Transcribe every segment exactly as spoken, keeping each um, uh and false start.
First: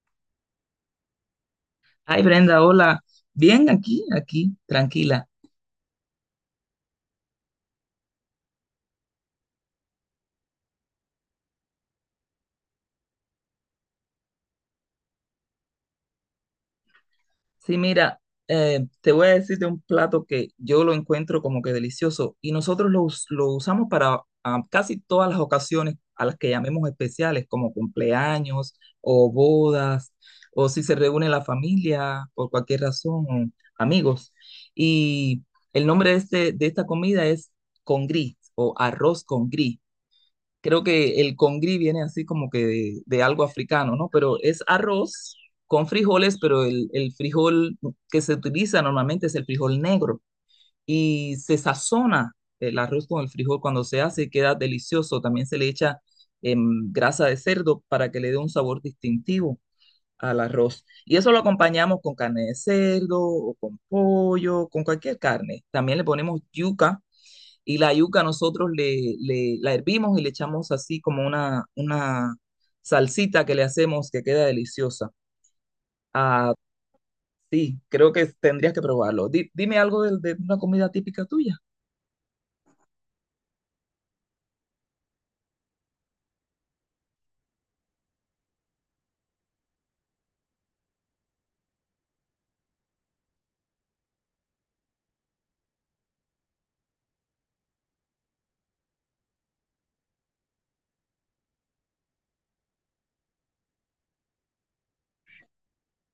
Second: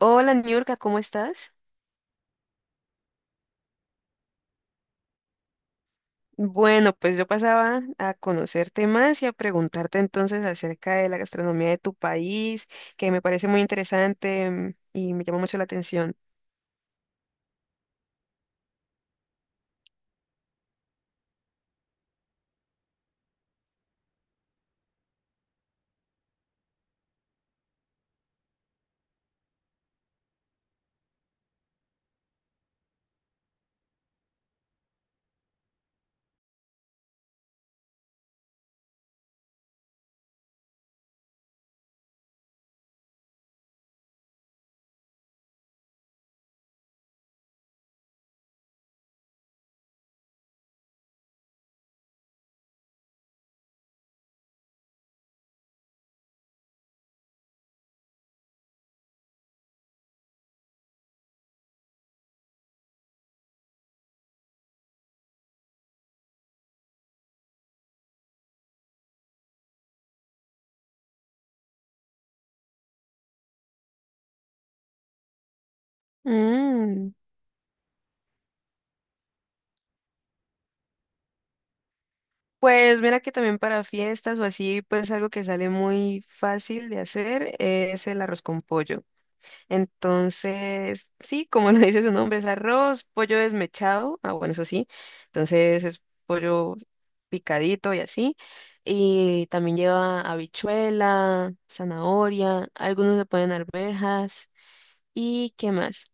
Hola, Niurka, ¿cómo estás? Ay, Brenda, hola. Bien, aquí, aquí, tranquila. Bueno, pues yo pasaba a conocerte más y a preguntarte entonces acerca de la gastronomía de tu país, que me parece muy interesante mm, y me llama mucho la atención. Sí, mira, eh, te voy a decir de un plato que yo lo encuentro como que delicioso y nosotros lo, us- lo usamos para ah, casi todas las ocasiones a las que llamemos especiales, como cumpleaños o bodas, o si se reúne la familia por cualquier razón, o amigos. Y el nombre de, este- de esta comida es con gris o arroz con gris. Creo que el congri viene así como que de, de algo africano, ¿no? Pero es arroz con frijoles, pero el, el frijol que se utiliza normalmente es el frijol negro y se sazona el arroz con el frijol cuando se hace y queda delicioso. También se le echa em, grasa de cerdo para que le dé un sabor distintivo al arroz. Y eso lo acompañamos con carne de cerdo o con pollo, con cualquier carne. También le ponemos yuca y la yuca nosotros le, le- la hervimos y le echamos así como una, una salsita que le hacemos que queda deliciosa. Ah, Mm, sí, creo que tendrías que probarlo. Di- dime algo de, de una comida típica tuya. pues mira que también para fiestas o así, pues algo que sale muy fácil de hacer es el arroz con pollo. Entonces, sí, como lo dice su nombre, es arroz, pollo desmechado. Ah, bueno, eso sí. Entonces es pollo picadito y así. Y también lleva habichuela, zanahoria, algunos le ponen arvejas. ¿Y qué más?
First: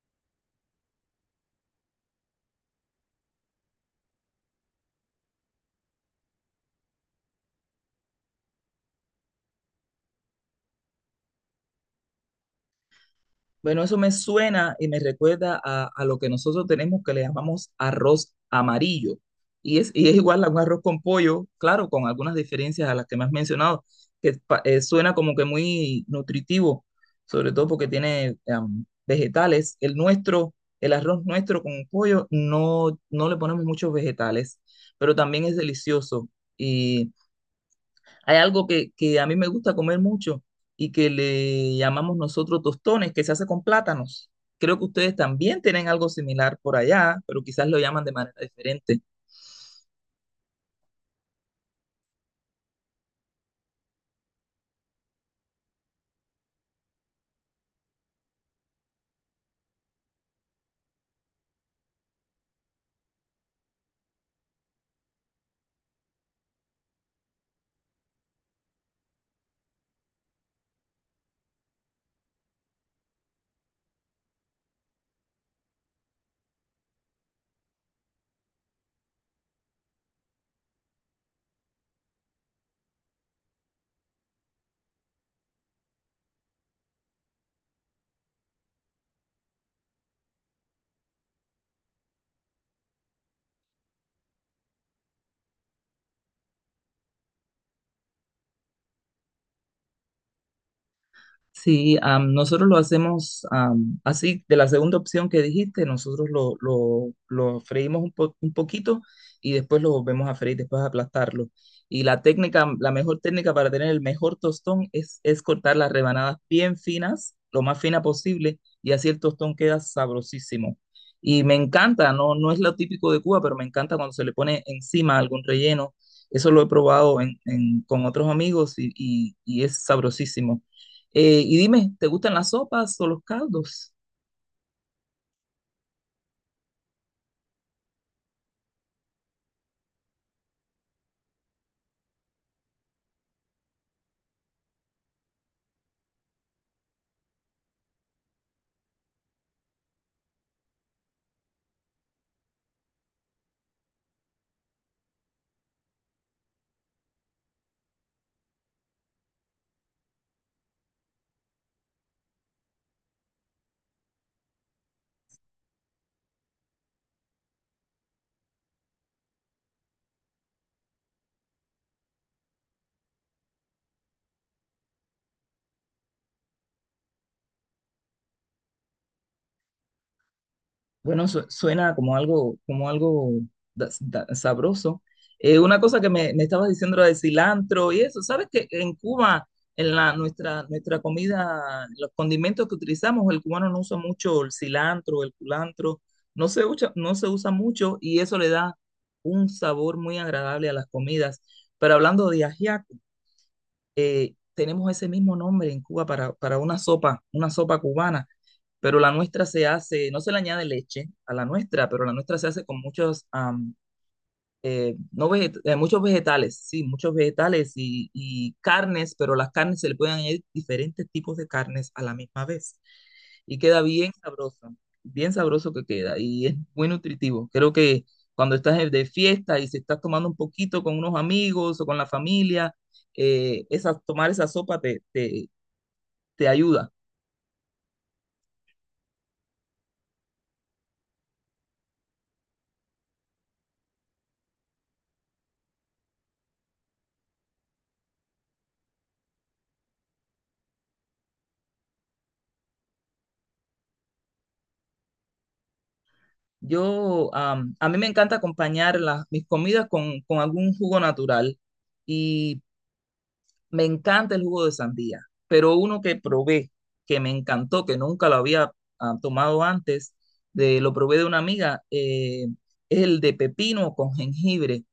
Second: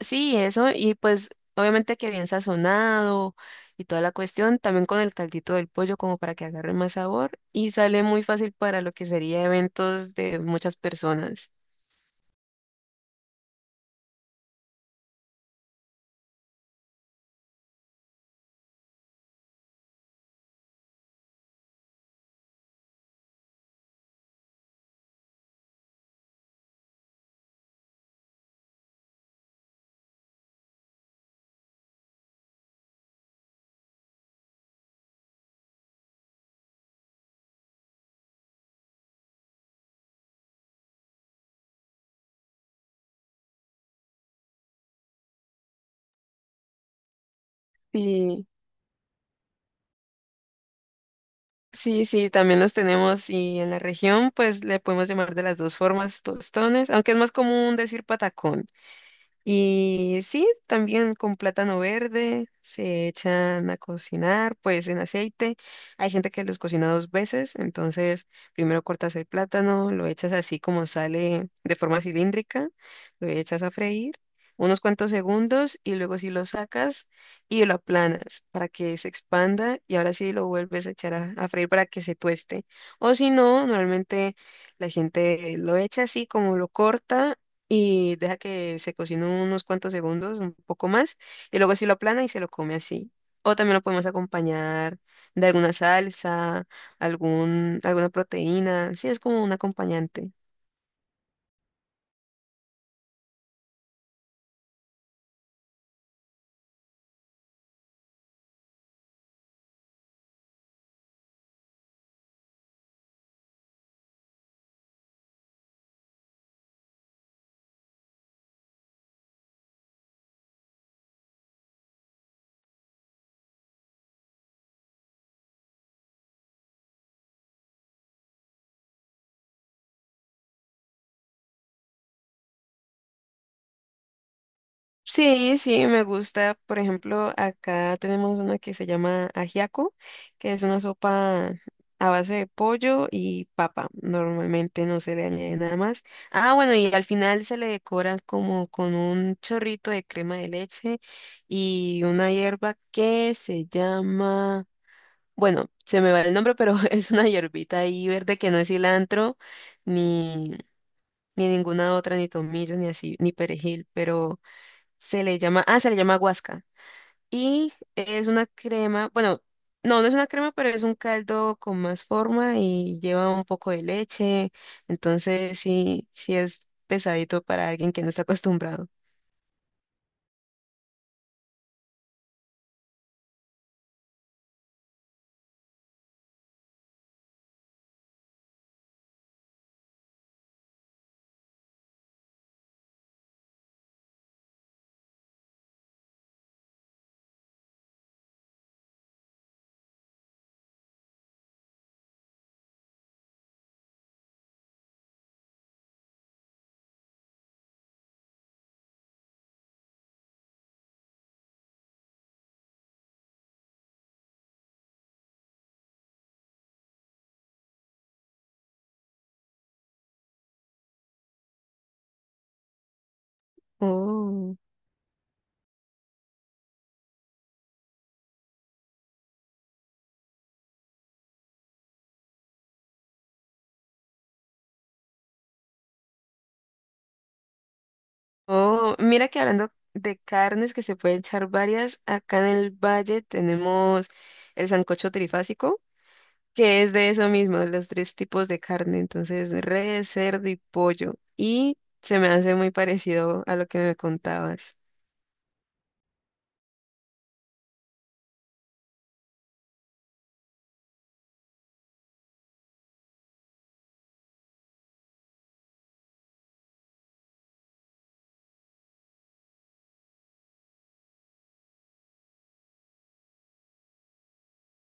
Sí, eso. Y pues obviamente que bien sazonado y toda la cuestión, también con el caldito del pollo como para que agarre más sabor. Y sale muy fácil para lo que sería eventos de muchas personas. Bueno, eso me suena y me recuerda a, a lo que nosotros tenemos que le llamamos arroz amarillo. Y es, y es igual a un arroz con pollo, claro, con algunas diferencias a las que me has mencionado, que pa- eh, suena como que muy nutritivo, sobre todo porque tiene am, vegetales. El nuestro, el arroz nuestro con pollo, no, no le ponemos muchos vegetales, pero también es delicioso. Hay algo que, que a mí me gusta comer mucho y que le llamamos nosotros tostones, que se hace con plátanos. Creo que ustedes también tienen algo similar por allá, pero quizás lo llaman de manera Sí. diferente. Sí, sí, también los tenemos y en la región pues le podemos llamar de las dos formas tostones, aunque es más común decir patacón. Y sí, también con plátano verde se echan a cocinar, pues en aceite. Hay gente que los cocina dos veces, entonces primero cortas el plátano, lo echas así como sale de forma cilíndrica, lo echas a freír unos cuantos segundos y luego sí lo sacas y lo aplanas para que se expanda y ahora sí lo vuelves a echar a, a freír para que se tueste. O si no, normalmente la gente lo echa así como lo corta y deja que se cocine unos cuantos segundos, un poco más, y luego sí lo aplana y se lo come así. O también lo podemos acompañar de alguna salsa, algún, alguna proteína, sí, es como un acompañante. Sí, am, nosotros lo hacemos am, así, de la segunda opción que dijiste, nosotros lo, lo, lo freímos un, po- un poquito y después lo volvemos a freír, después aplastarlo. Y la técnica, la mejor técnica para tener el mejor tostón es, es cortar las rebanadas bien finas, lo más fina posible, y así el tostón queda sabrosísimo. Y me encanta, no, no es lo típico de Cuba, pero me encanta cuando se le pone encima algún relleno. Eso lo he probado en- en- con otros amigos y, y y es sabrosísimo. Eh, y dime, ¿te gustan las sopas o los caldos? Sí, sí, me gusta. Por ejemplo, acá tenemos una que se llama ajiaco, que es una sopa a base de pollo y papa. Normalmente no se le añade nada más. Ah, bueno, y al final se le decora como con un chorrito de crema de leche y una hierba que se llama, bueno, se me va el nombre, pero es una hierbita ahí verde que no es cilantro, ni, ni ninguna otra, ni tomillo, ni así, ni perejil, pero... Se le llama, ah, se le llama guasca. Y es una crema, bueno, no, no es una crema, pero es un caldo con más forma y lleva un poco de leche. Entonces, sí, sí es pesadito para alguien que no está acostumbrado. Bueno, su- suena como algo, como algo da- da- sabroso. Eh, una cosa que me, me estabas diciendo era de cilantro y eso. ¿Sabes que en Cuba, en la, nuestra, nuestra comida, los condimentos que utilizamos, el cubano no usa mucho el cilantro, el culantro, no se usa, no se usa mucho y eso le da un sabor muy agradable a las comidas. Pero hablando de ajiaco, eh, tenemos ese mismo nombre en Cuba para, para una sopa, una sopa cubana, pero la nuestra se hace, no se le añade leche a la nuestra, pero la nuestra se hace con muchos, am, eh, no veget- eh, muchos vegetales, sí, muchos vegetales y, y carnes, pero las carnes se le pueden añadir diferentes tipos de carnes a la misma vez y queda bien Oh. sabroso, bien sabroso que queda y es muy nutritivo. Creo que cuando estás de de fiesta y se estás tomando un poquito con unos amigos o con la familia, eh, esa, tomar esa sopa te, te, te ayuda. Oh, mira que hablando de carnes que se pueden echar varias, acá en el valle tenemos el sancocho trifásico que es de eso mismo, de los tres tipos de carne, entonces res, cerdo y pollo. Y se me hace muy parecido a lo que me contabas. Yo, am, a mí me encanta acompañar las, mis comidas con, con algún jugo natural y me encanta el jugo de sandía, pero uno que probé, que me encantó, que nunca lo había ah, tomado antes, de, lo probé de una amiga, eh, es el de pepino con jengibre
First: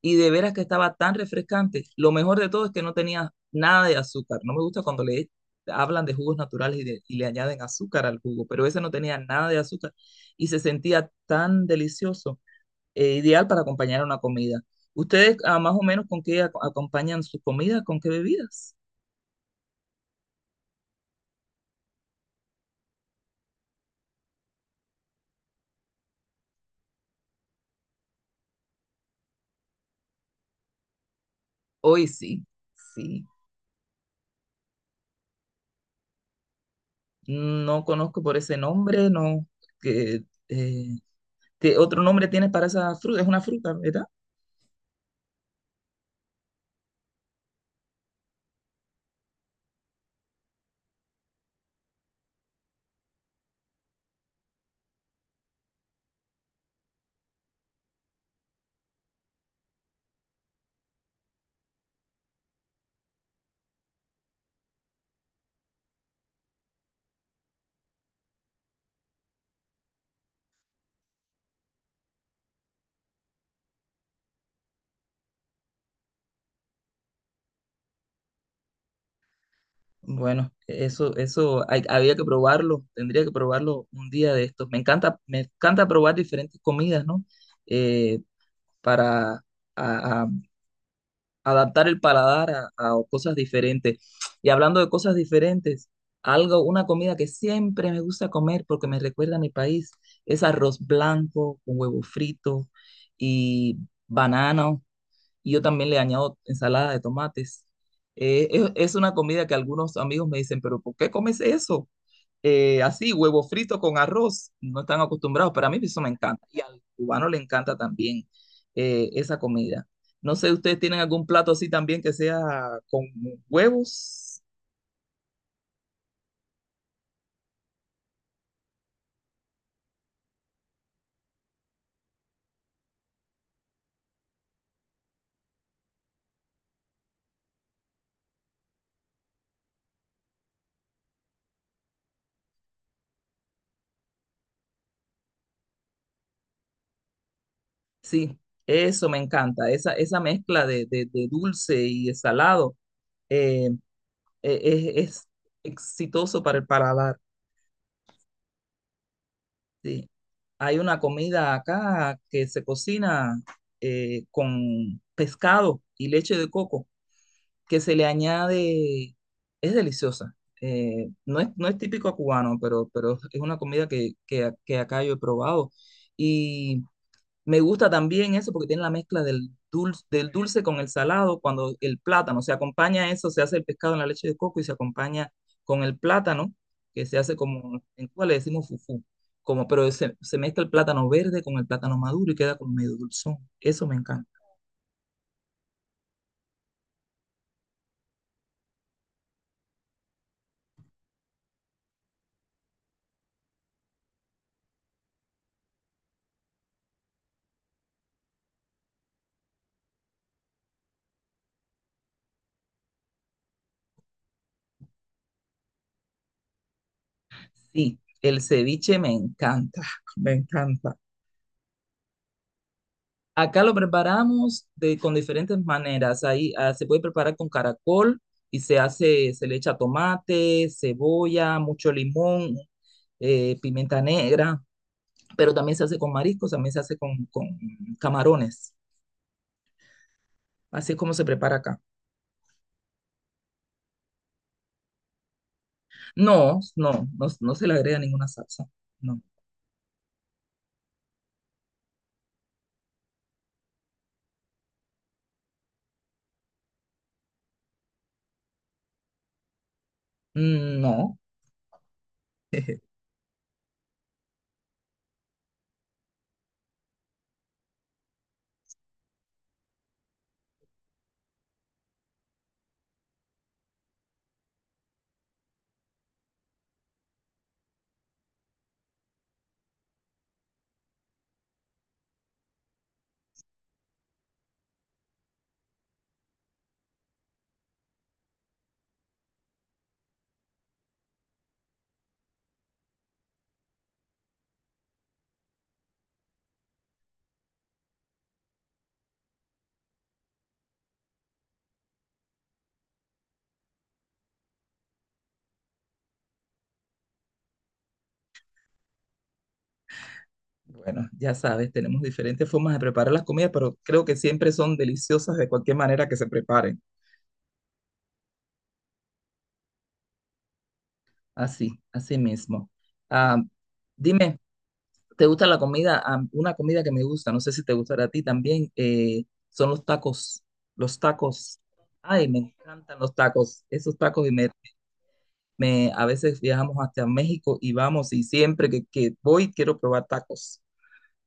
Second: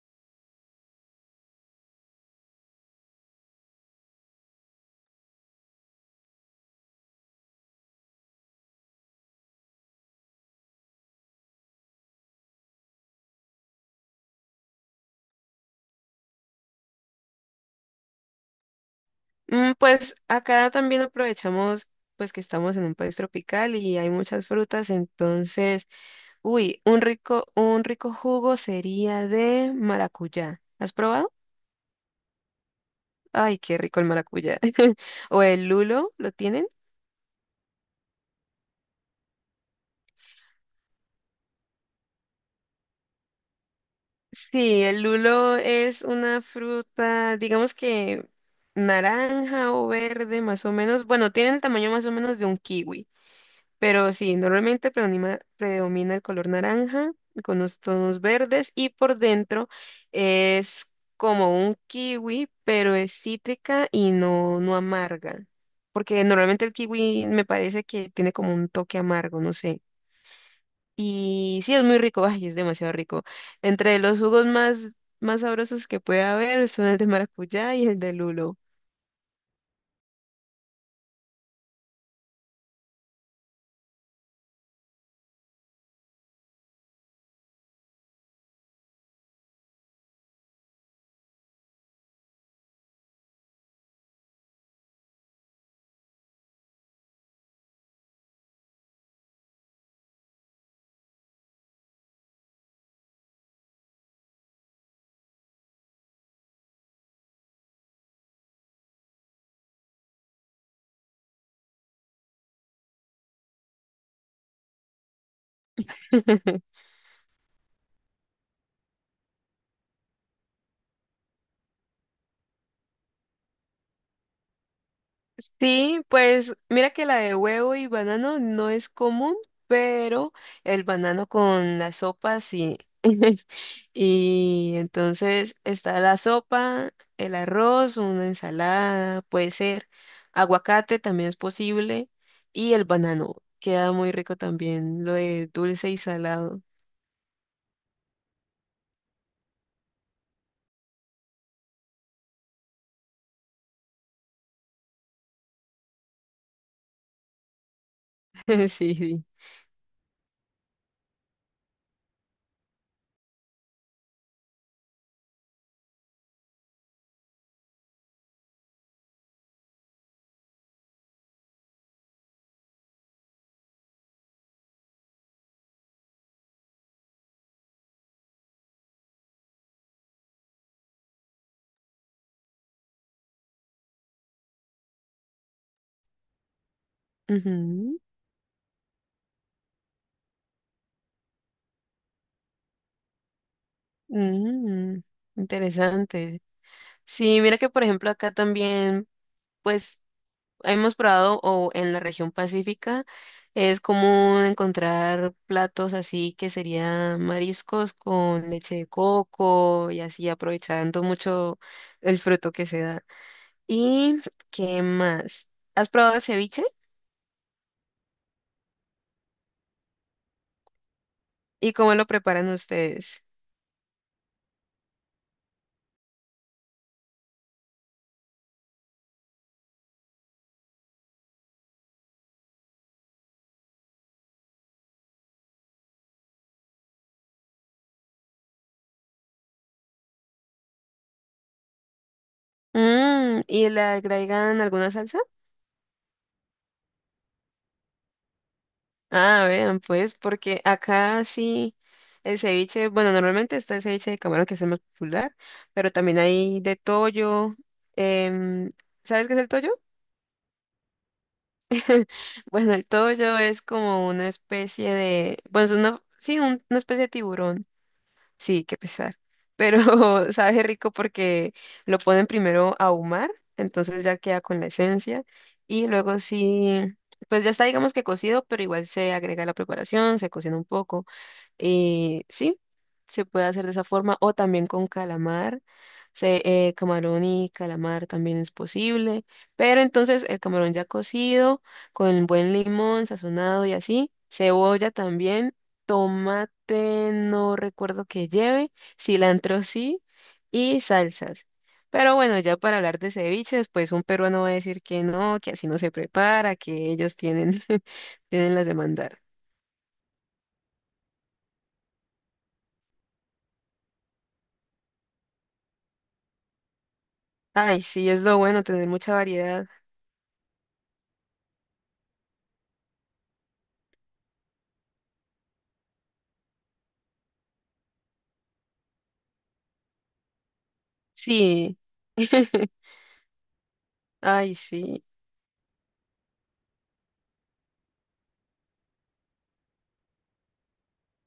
y de veras que estaba tan refrescante. Lo mejor de todo es que no tenía nada de azúcar. No me gusta cuando le hablan de jugos naturales y, de, y le añaden azúcar al jugo, pero ese no tenía nada de azúcar y se sentía tan delicioso, eh, ideal para acompañar una comida. ¿Ustedes ah, más o menos con qué ac- acompañan sus comidas? ¿Con qué bebidas? Mm, pues acá también aprovechamos pues que estamos en un país tropical y hay muchas frutas, entonces, uy, un rico, un rico jugo sería de maracuyá. ¿Has probado? Hoy sí, sí. Ay, qué rico el maracuyá. ¿O el lulo? ¿Lo tienes? No conozco por ese nombre, no. Que, eh, ¿qué otro nombre tiene para esa fruta? Es una fruta, ¿verdad? Sí, el lulo es una fruta, digamos que naranja o verde más o menos. Bueno, tiene el tamaño más o menos de un kiwi, pero sí, normalmente predomina, predomina el color naranja con los tonos verdes y por dentro es como un kiwi, pero es cítrica y no, no amarga, porque normalmente el kiwi me parece que tiene como un toque amargo, no sé. Y sí, es muy rico, ay, es demasiado rico. Entre los jugos más, más sabrosos que puede haber son el de maracuyá y el de lulo. Bueno, eso, eso hay- había que probarlo, tendría que probarlo un día de estos. Me encanta, me encanta probar diferentes comidas, ¿no? Eh, para a- a- adaptar el paladar a, a cosas diferentes. Y hablando de cosas diferentes, algo, una comida que siempre me gusta comer porque me recuerda a mi país, es arroz blanco con huevo frito y banano y yo también le añado ensalada de tomates. Eh, es, es una comida que algunos amigos me dicen, pero ¿por qué comes eso? Eh, así, huevo frito con arroz, no están acostumbrados, pero a mí eso me encanta y al cubano le encanta también eh, esa comida. No sé, ¿ustedes tienen algún plato así también que sea con huevos? Sí, pues mira que la de huevo y banano no es común, pero el banano con la sopa sí. Y entonces está la sopa, el arroz, una ensalada, puede ser aguacate también es posible y el banano. Queda muy rico también lo de dulce y salado. Sí, eso me encanta, esa, esa mezcla de, de- de dulce y de salado, eh, eh, es, es exitoso para el paladar. Sí. Sí. Hay una comida acá que se cocina eh, con pescado y leche de coco, que se le añade, es deliciosa. Eh, no es, no es típico cubano, pero, pero es una comida que, que, que acá yo he probado. Y me gusta también eso porque tiene la mezcla del dulce, del dulce con el salado, cuando el plátano se acompaña a eso, se hace el pescado en la leche de coco y se acompaña con el plátano, que se hace como, Ujú. en Cuba le decimos fufú, como, pero se, se mezcla el plátano verde con el plátano maduro y queda como medio dulzón. Eso me encanta. Mm, interesante. Sí, mira que por ejemplo acá también, pues hemos probado o en la región pacífica es común encontrar platos así que serían mariscos con leche de coco y así aprovechando mucho el fruto que se da. ¿Y qué más? ¿Has probado el ceviche? Sí, el ceviche me encanta, me encanta. ¿Y cómo lo preparan ustedes? Acá lo preparamos de, con diferentes maneras. Ahí ah, se puede preparar con caracol y se hace, se le echa tomate, cebolla, mucho limón, eh, pimienta negra, pero también se hace con mariscos, también se hace con, con camarones. Así es como se prepara acá. Mm, ¿y le agregan alguna salsa? No, no, no, no se le agrega ninguna salsa. No, Ah, vean, pues, porque acá sí el ceviche, bueno, normalmente está el ceviche de camarón que es el más popular, pero también hay de toyo. em, ¿Sabes qué es el toyo? mm, no. Bueno, el toyo es como una especie de, bueno, es una, sí, un- una especie de tiburón, sí, qué pesar, pero sabe rico porque lo ponen primero a ahumar, entonces ya queda con la esencia, y luego sí, pues ya está, digamos que cocido, pero igual se agrega la preparación, se cocina un poco. Eh, sí, se puede hacer de esa forma o también con calamar. Se, eh, camarón y calamar también es posible, pero entonces el camarón ya cocido, con buen limón sazonado y así, cebolla también, tomate no recuerdo que lleve, cilantro sí y salsas. Pero bueno, ya para hablar de ceviches, pues un peruano va a decir que no, que así no se prepara, que ellos tienen, tienen las de mandar. Bueno, ya sabes, tenemos diferentes formas de preparar las comidas, pero creo que siempre son deliciosas de cualquier manera que se preparen. Ay, sí, es lo bueno tener mucha variedad. Así, así mismo. Ah, dime, ¿te gusta la comida? Ah, una comida que me gusta, no sé si te gustará a ti también, eh, son los tacos. Los tacos. Sí. Ay, me encantan los tacos. Esos tacos y me, Ay, sí. me- a veces viajamos hasta México y vamos y siempre que, que voy quiero probar tacos.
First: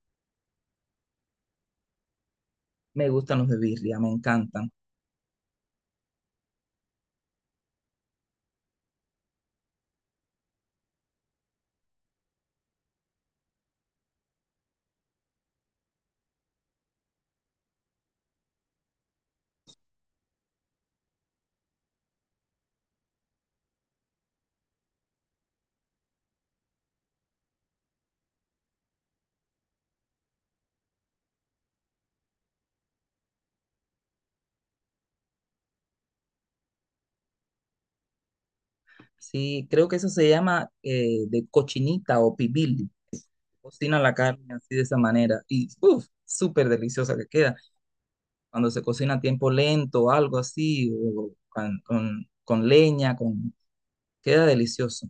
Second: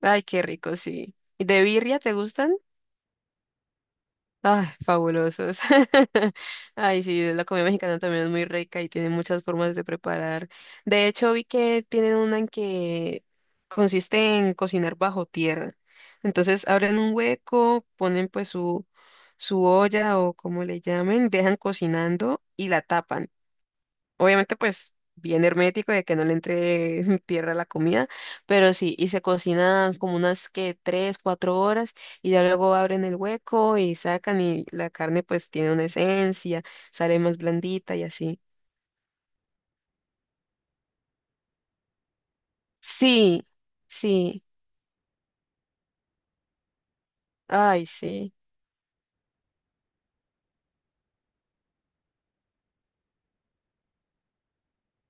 Ay, qué rico, sí. ¿Y de birria te gustan? Me gustan los de birria, me Ay, encantan. fabulosos. Ay, sí, la comida mexicana también es muy rica y tiene muchas formas de preparar. De hecho, vi que tienen una en que consiste en cocinar bajo tierra. Entonces, abren un hueco, ponen pues su, su olla o como le llamen, dejan cocinando y la tapan. Obviamente, pues bien hermético de que no le entre tierra a la comida, pero sí, y se cocina como unas que tres, cuatro horas y ya luego abren el hueco y sacan y la carne pues tiene una esencia, sale más blandita y así. Sí, creo que eso se llama eh, de cochinita o pibil. Sí, Cocina la sí, carne así de esa manera y uff, súper deliciosa que queda. ay, sí. Cuando se cocina a tiempo lento algo así, o con, con- con leña, con... queda delicioso.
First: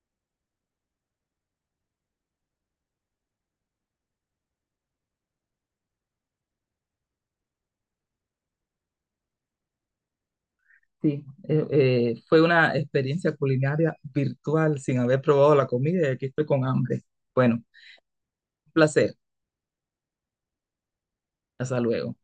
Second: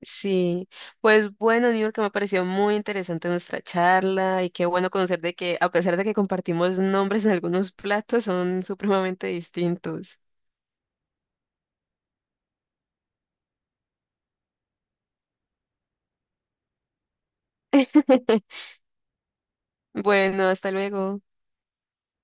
Sí, pues bueno, Niurka, que me pareció muy interesante nuestra charla y qué bueno conocer de que a pesar de que compartimos nombres en algunos platos, son supremamente distintos. Sí, eh, eh, fue una experiencia culinaria virtual sin haber probado la comida y aquí estoy con hambre. Bueno, un placer. Bueno, hasta luego. Hasta luego.